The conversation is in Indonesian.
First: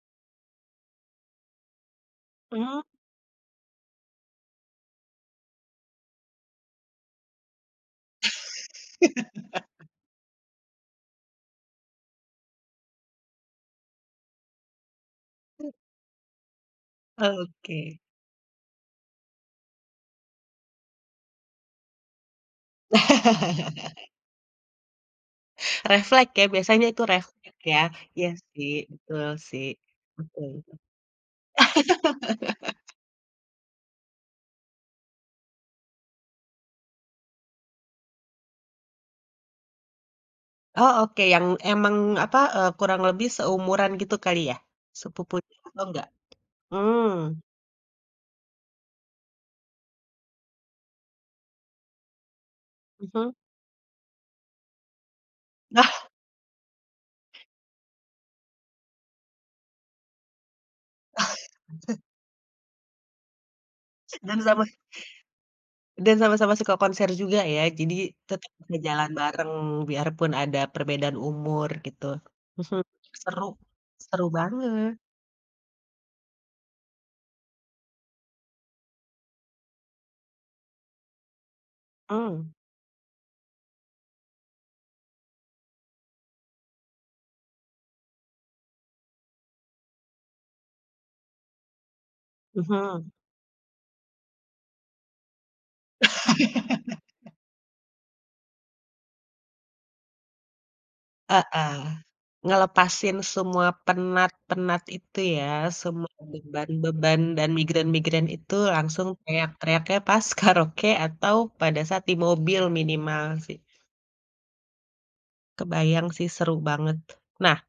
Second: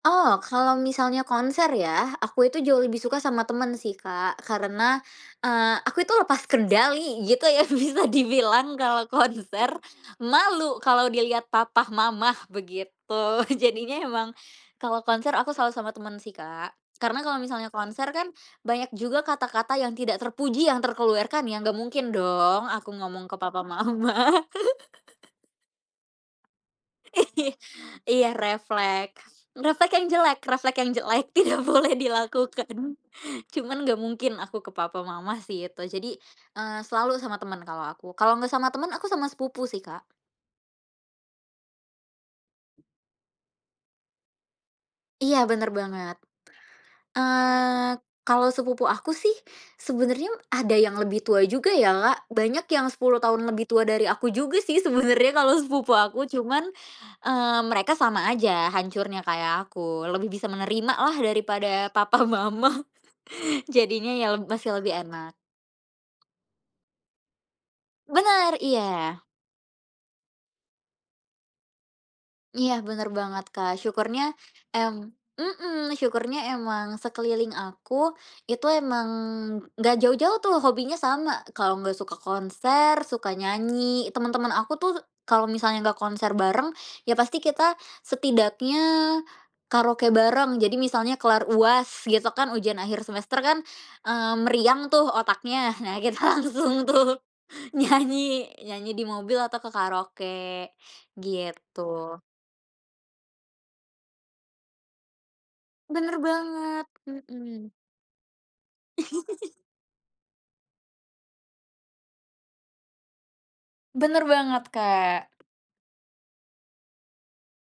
Oh kalau misalnya konser ya aku itu Mmm. jauh lebih suka sama temen sih Kak karena, eee, aku itu lepas kendali gitu ya bisa dibilang kalau konser, malu kalau dilihat papa mama begitu jadinya emang, kalau konser aku selalu sama teman sih Kak, karena kalau misalnya Oke. konser kan banyak juga kata-kata yang tidak terpuji yang terkeluarkan ya gak mungkin dong aku ngomong ke papa mama. Reflek ya biasanya itu reflek ya? Iya Iya sih reflek. betul sih, Reflek yang jelek betul itu. reflek yang jelek tidak boleh dilakukan, cuman gak mungkin aku ke papa mama sih itu jadi, eee, selalu sama temen kalau aku kalau gak sama temen aku sama sepupu sih, Kak. Oh oke yang emang apa, eee, kurang lebih seumuran gitu kali ya? Iya Sepupunya bener atau enggak? banget, Mmm. eee, kalau sepupu aku sih, sebenernya ada yang lebih tua juga ya Kak, banyak yang 10 Mhm. tahun lebih tua dari aku juga sih sebenernya kalau sepupu aku cuman, eee, mereka sama aja hancurnya kayak aku lebih bisa menerima lah daripada papa mama jadinya [unintelligible] ya Dan sama masih lebih enak. dan sama-sama suka konser juga ya jadi, tetap Bener ngejalan iya. bareng biarpun ada perbedaan umur gitu, Iya mhm, bener banget seru, Kak syukurnya, seru banget. em mhm, syukurnya emang sekeliling aku, itu emang gak jauh-jauh tuh hobinya sama kalau gak suka Mmm. konser, suka nyanyi temen-temen aku tuh kalau misalnya nggak konser bareng, ya pasti kita setidaknya karaoke bareng jadi misalnya kelar UAS gitu kan, ujian akhir Mhm. semester kan, eee, meriang tuh otaknya nah kita langsung tuh nyanyi nyanyi di mobil atau ke karaoke, Heeh, gitu. ngelepasin semua penat-penat itu ya, semua Bener banget, beban-beban dan mhm. migrain-migrain itu langsung teriak-teriaknya pas karaoke atau pada saat di mobil minimal sih. Bener banget, Kak. Kebayang sih seru banget, nah